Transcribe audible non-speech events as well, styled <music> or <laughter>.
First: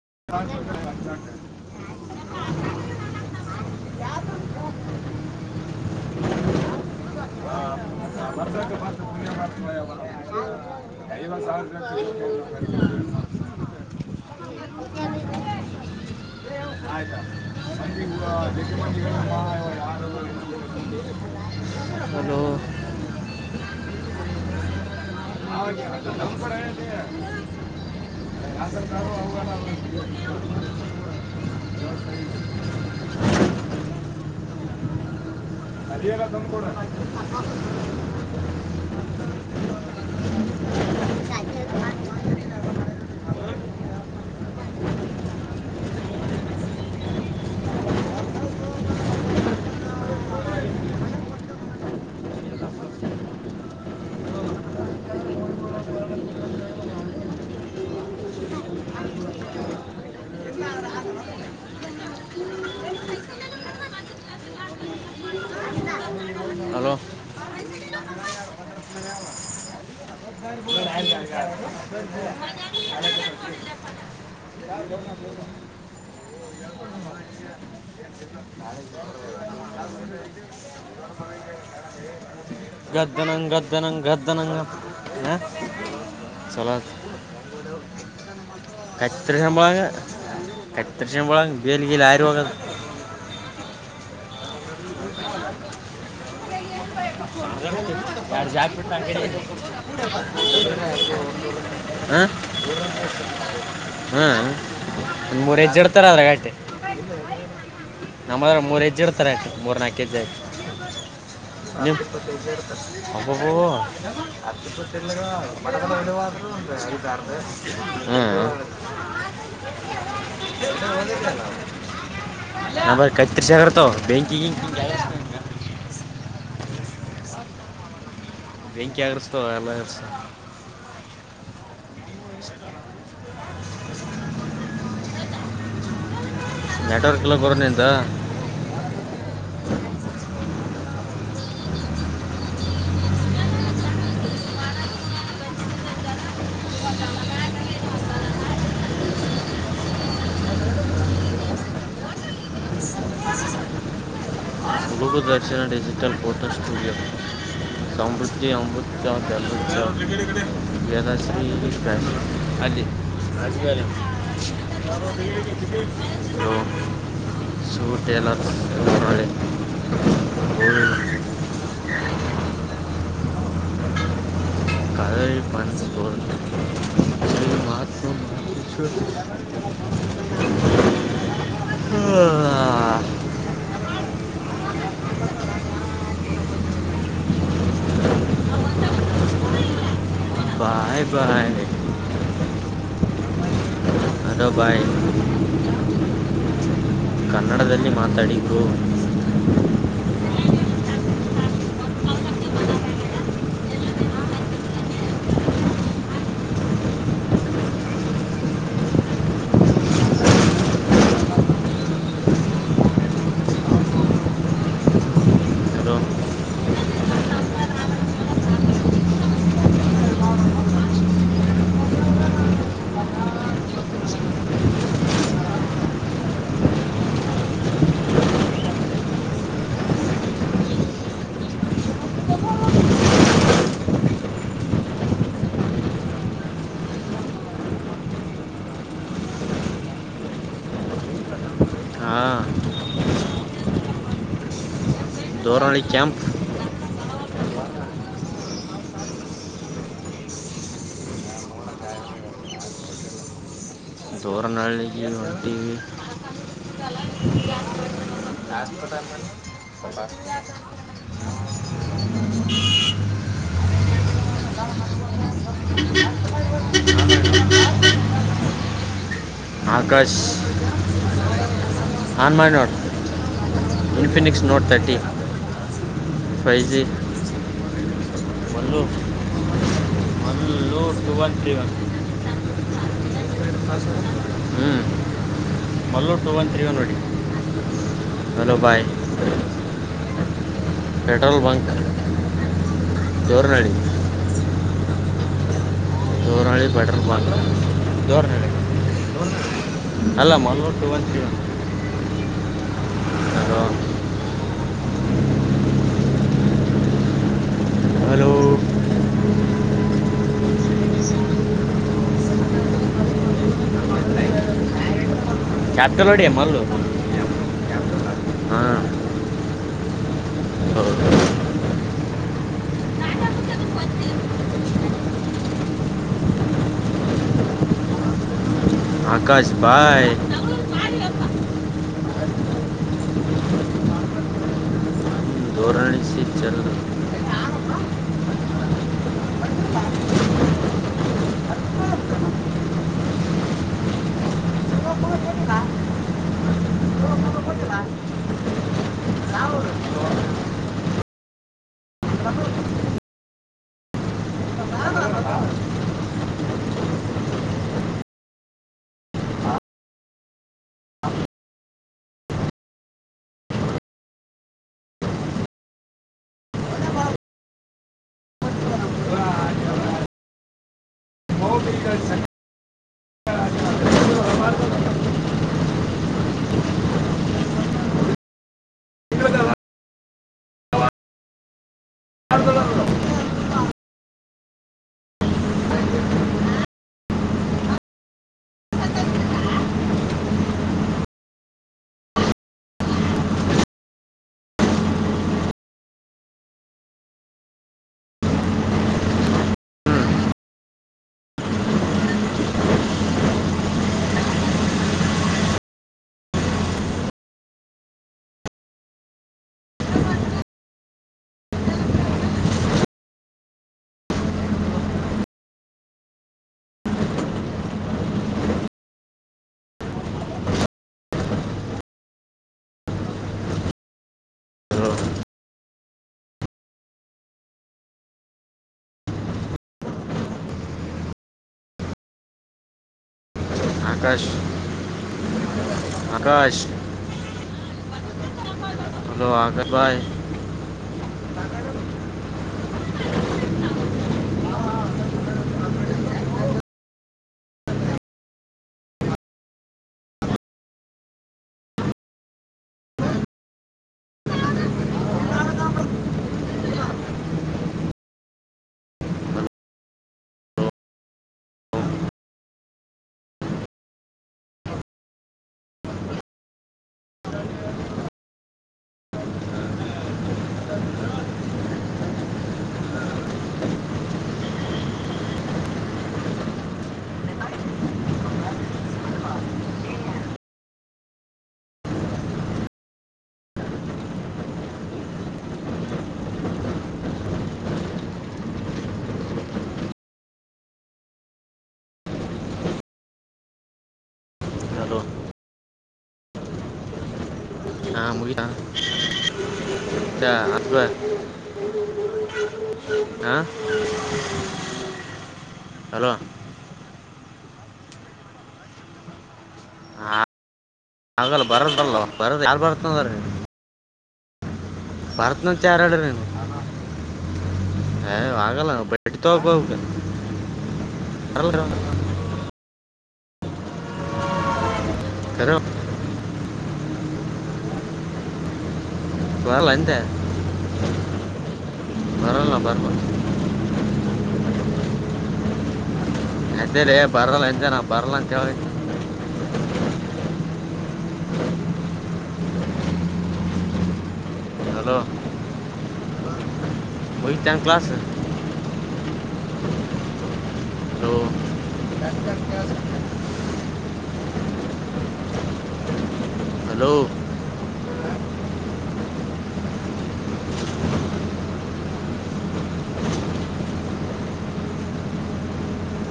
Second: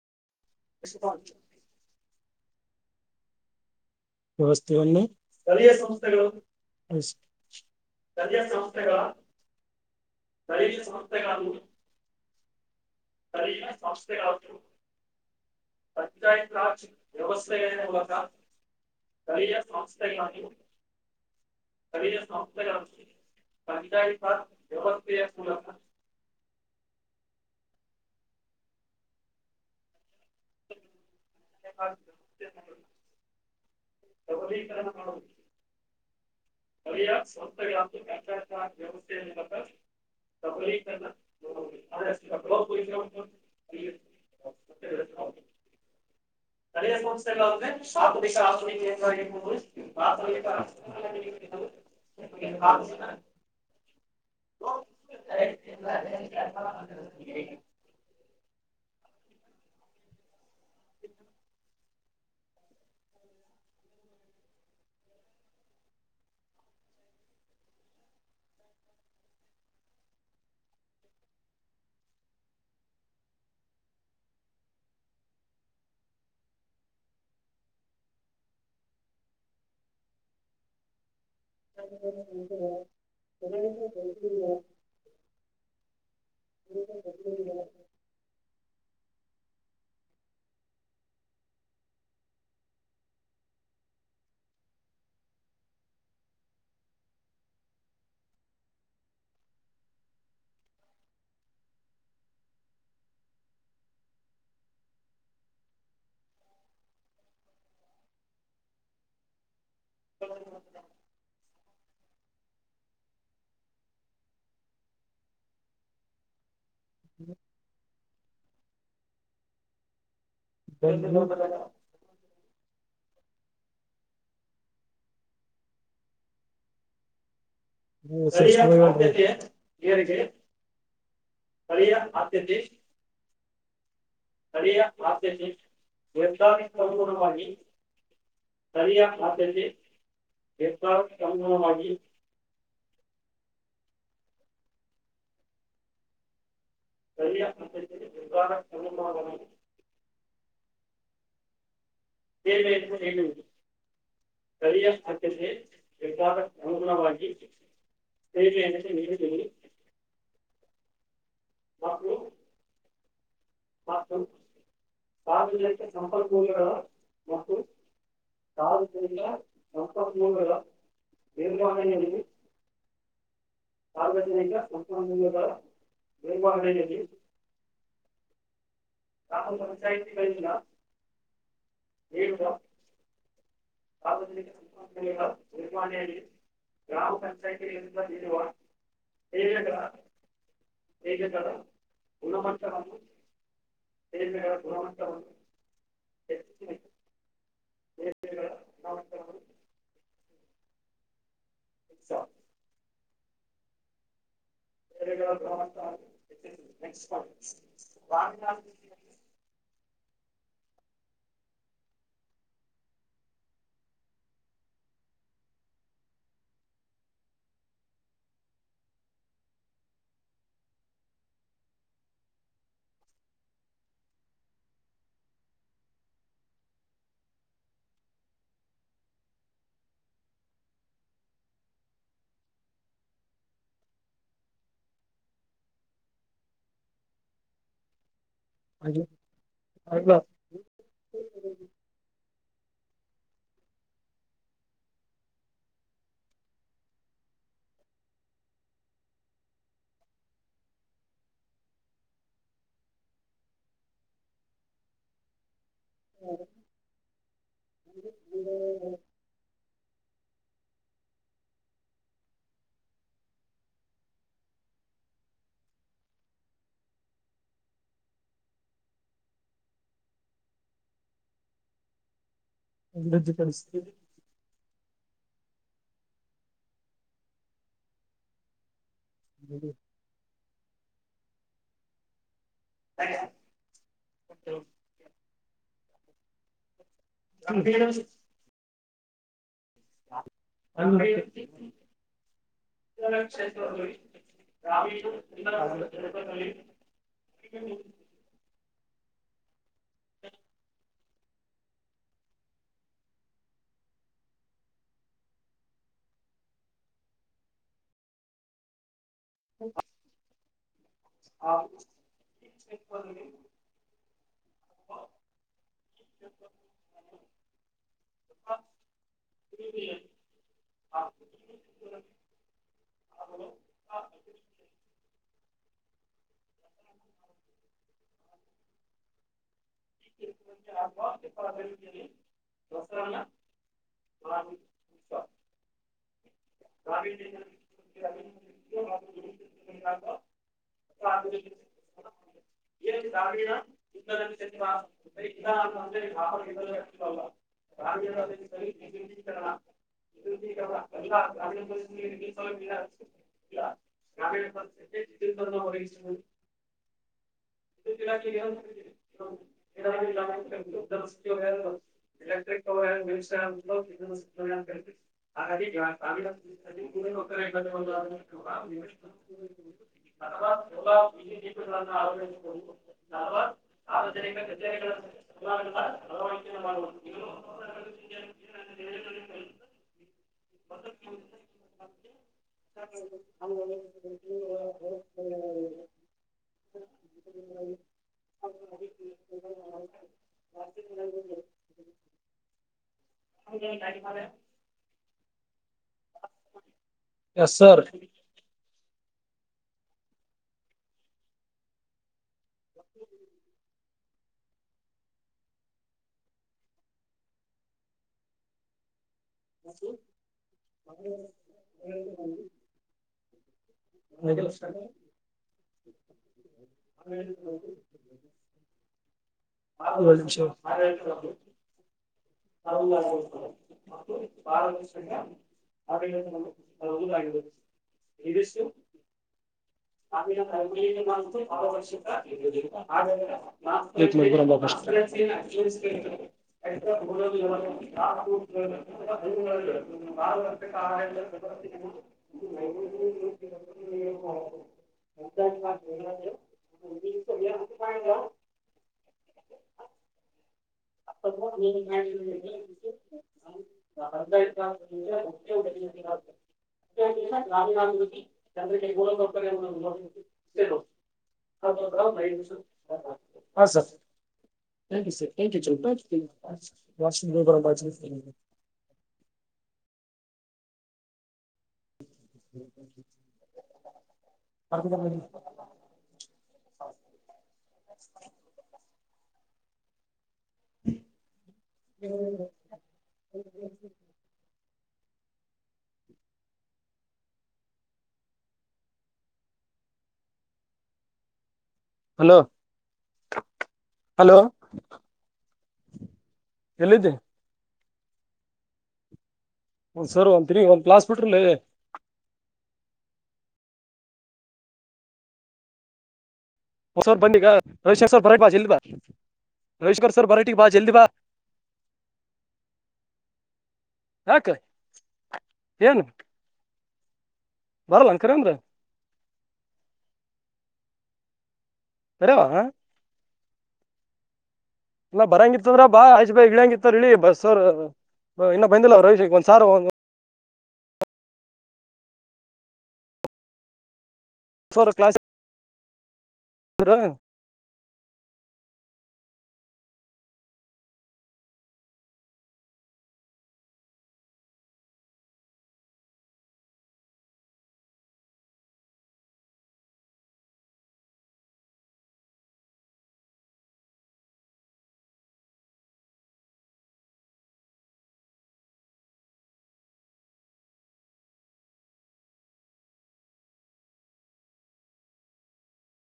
<inaudible> <unintelligible> ವ್ಯವಸ್ಥೆಯನ್ನು ಸ್ಥಳೀಯ ಸಂಸ್ಥೆಗಳು <unintelligible> <unintelligible> ಸ್ಥಳೀಯ ಸಂಸ್ಥೆಗಳನ್ನು ಪಚಾಯತ್ ರಾಜ್ ಆಯ್ತಾ ವ್ಯವಸ್ಥೆಯ ಮೂಲಕ ಮಂದಿಗೆ ಜಗ್ಗಿ ಮಂದಿಗಳು ಸ್ಥಳೀಯ ಯಾರು ಸಂಸ್ಥೆಗಳನ್ನು ಸ್ಥಳೀಯ ಹಲೋ ಸಂಸ್ಥೆಗಳನ್ನು ಪಂಚಾಯತ್ ರಾಜ್ ವ್ಯವಸ್ಥೆಯ ಮೂಲಕ ಆವಾಗ ನಮ್ಮ ಕಡೆ <unintelligible> ಸಬಲೀಕರಣ ಮಾಡಬೇಕ. ಅದೇ ಏನ ತಂಪು. ಸ್ಥಳೀಯ ಸಂಸ್ಥೆಗಳನ್ನು ಕಟ್ಟಡದಾಗ ವ್ಯವಸ್ಥೆಯ ಮೂಲಕ ಸಬಲೀಕರಣ <unintelligible> ಸ್ಥಳೀಯ ಸಂಸ್ಥೆಗಳು ಅಂದ್ರೆ ಆಧುನಿಕ <unintelligible> <unintelligible> ಹಲೋ <unintelligible> ಗದ್ದನಂಗ್ ಗದ್ದನಂಗ್ ಗದ್ದನಂಗ್ ಅಂತ ಹ್ಯಾ ಛಲೋ ಆತ್. ಹೆಕ್ತರೆ ಮಾಹ್ಯಾ ಕತ್ತಿರಿ ಸಿಂಬಳಾಗ ಬೆಲ್ ಗಿಲ್ ಹಾರಿಹೋಗದ. ಹ ಹ್ಮ ಮೂರು ಹೆಜ್ಜ್ ಇಡ್ತಾರೆ ಅದ್ರಾಟ್ಟೆ ನಮ್ಮದ್ರ ಮೂರು ಹೆಜ್ಜ್ ಇಡ್ತಾರೆ ಅಟ್ಟೆ. ಮೂರ್ನಾಕ್ ಕೇಜ್ಜಿ ಆಯತ ನೀವ್. <unintelligible> ಅಬ್ಬಬಾ <unintelligible> ಐದ ಆರದ. ಹೇಅ. <unintelligible> ನಮ್ಮ ಕತ್ತರಸ್ಯಾಗ ಇರ್ತವ ಬೆಂಕಿ ಗಿಂಕಿ. <unintelligible> ಸ್ಥಳಿಯ. ಬೆಂಕಿ ಆಗಿರ್ಸ್ತಾವ ಎಲ್ಲ ಆಧ್ಯತೆ ಸ್ತಳಿಯ ಆಬಧ್ಯೆತೆ. ನೆಟ್ವರ್ಕ್ ಇಲ್ಲ ಯದ್ದನುಕ್ಕನುಗುಣವಾಗಿ ಬರೋನಿಂದ ಸ್ಥಳೀಯ ಅಭ್ಧೆತೆ ಎಷ್ಟ್ ಸಾವ್ರ. ತಮ್ಮ ಗುಣವಾಗಿ. ಸ್ಥಳೀಯ ಅಧ್ಯತೆ <unintelligible> ಬೇಗ ಏಳ್ಸು ನೀನು. ತುಡುಗು ದರ್ಶನ ಡಿಜಿಟಲ್ ಫೋಟೋ ಸ್ಟೂಡಿಯೋ ಸಮೃದ್ಧಿ ಅಮೃತಚೌ ಬೆಲ್ಲಚ್ಚವ್. ಹೆದರ್ಶ. ಅಲ್ಲಿ ಸುಟ್‌ ಎಲ್ಲರ್ಸ್. ಸಂಪತ್ ಮುಂಗಳು ಬೇರ ಬಾವಿ ನೇಲ್ಲಿ. ಸಾರ್ವಜನಿಕ. ಕದಳ ಪಂನ್ಸ್ ಬೊತ್ ಮಾತ್. ಗ್ರಾಮ ಪಂಚಾಯತಿಗಳಿಂದಾ ನೀಡು ಬಾ. ಸಾರ್ವಜನಿ ಸಂಪನ್ಮೂಲಗಳ ನಿರ್ವಹಣೆಯಲ್ಲಿ ಗ್ರಾಮ ಪಂಚಾಯತಿಗಳಿಂದ ನೀಡುವ ಸೇವೆ ಗಳಹ. ಬಾಯ್ ಬಾಯ್ ಸೇಗೆಗಳು ಗುಣಮಟ್ಟವನ್ನು ಹಲೋ ಬಾಯ್ <inaudible> ಕನ್ನಡದಲ್ಲಿ ಮಾತಾಡಿದ್ದು ಅನ್ಸತ್ತೆ ಫಿಕ್ಸಾ <inaudible> ಹಲೋ ಐದು ಐದಾ <unintelligible> ಹಾಂ ದೋರಾಳಿ ಕ್ಯಾಂಪ್ ಹೊನ್ನಳಿಗಿ ಹೊಂಟಿವಿ <inaudible> ಆಕಾಶ್ ಆನ್ ಮಾಡ್ ನೋ ಅಭಿವೃದ್ಧಿಪಡಿಸಿದೆ. Infinix note thirty five G bun <inaudible> two one three one ಹ್ಮ್ ಅಲ್ಲು two one three one ವಡಿ <inaudible> <inaudible> petrol bunk ಜೋರ್ನಡಿ <unintelligible> ಅದು ಜೋರಾಳಿ ಪೆಟ್ರೋಲ್ ಬಂಕ್ ಜೊರಣಿ ಅಲ್ಲಾ Mangalore two one three one. ಅದು ಹಲೋ <inaudible> <inaudible> ಜಾತಲೋಡಿ ಎ ಮಲ್ಲು ಹಾ <inaudible> ಆಕಾಶ್ ಬಾಯ್ <inaudible> ಧೋರಣಿಸಿ <inaudible> <unintelligible> <unintelligible> <unintelligible> <inaudible> ಅಲ್ವ ಲೆ. ನ ಭ <inaudible> ಎಸ್ಸಾರ್. ಹ್ <inaudible> <inaudible> ಬಾಳ <inaudible> ಆ ಕ ನ <unintelligible> ಮ ಇದಿಷ್ಟು <inaudible> ಕಾರ್ಯದರ್ಶಿತ ಆಕಾಶ್ ಆಕಾಶ್ ಹಲೋ ಆಗದ್ ಬಾಯ್ <unintelligible> <unintelligible> ಹಾ ಸರ್ ಥ್ಯಾಂಕ್ಯು ಸರ್ ಥ್ಯಾಂಕ್ಯೂ ಚಿಲ್ಡ್ರ ವಾಶ್ರೂಮ್ ಹೋಗ್ ಬರನ ಬಾ. <inaudible> ಹದುರಿ ಹ್ಮ ಹಲೋ. ಹಲೋ ಹಲೋ ಎಲ್ಲಿದ್ಧಿ ಹಾ ಮುಗಿತಾ. ಒಂದ್ ಸರ್ ಒಂದ್ ತಿನಿ ಒಂದ್ ಕ್ಲಾಸ್ ಬಿಟ್ರಲ್ಲ ಹೇಳೀ. ಹ ಹಲೋ. ಹೊಸವರು ಬಂದಿಗ ರವಿಶಂಕ್ಸ್ ಬರ್ ಬ ಜಲ್ದ ಬಾ. ರವಿಶಂಕರ್ ಹ ಸರ್ ಬರಟಿಗೆ ಬಾ ಜಲ್ದಿ ಬಾ ಹಾಗಲ್ಲ ಬರದಲ್ ಬರದು ಯಲ್ ಬರ್ತದೀ ಯಾಕ್ಲೆ. ಭರತ್ನಿಚಾರೆಳ್ದೆ ನೇನು. ಬರಲ್ಲ ಹೆ ಅನ್ಕರ ಅಂದ್ರ ಆಗಲ್ಲ ಬಟ್ಟಿ ತಗೊಬೆಕ. ಬರಲ್ಲ ಬರವಾ. ಇಲ್ಲ ಕರೆ ಬರಂಗಿತ್ತು ಅಂದ್ರೆ ಬಾ ಆಯುಶ್ ಬಾಯ್ ಇಳ್ಯಂಗ್ ಇತ್ತು ಅಂದ್ರೆ ಇಳಿ ಬಸ್ಸೊರ್ ಇನ್ನ ಬಂದಿಲ. ಪರಿಶಕ್ ಒಂದ ಸಾವ್ರ ಬರಲ್ಲ ಒ. ಅಂದೆ ಬರಲ್ಲ ಬರ್ಬ. ಫಾರ ಕ್ಲಾಸ್. ದಿದ್ದೆಲೆ ಬರಲ್ಲ ಎದ್ದೆ ನಾ ಬರಲ್ಲ ಅನ್. <unintelligible> ಹಲೋ. ಮುಗಿತ್ತ್ಯಾನ್ ಕ್ಲಾಸ್ ಹಲೋ ಕಟ್ ಕಟ್ ಕೆಲ್ಸ. ಹಲೋ.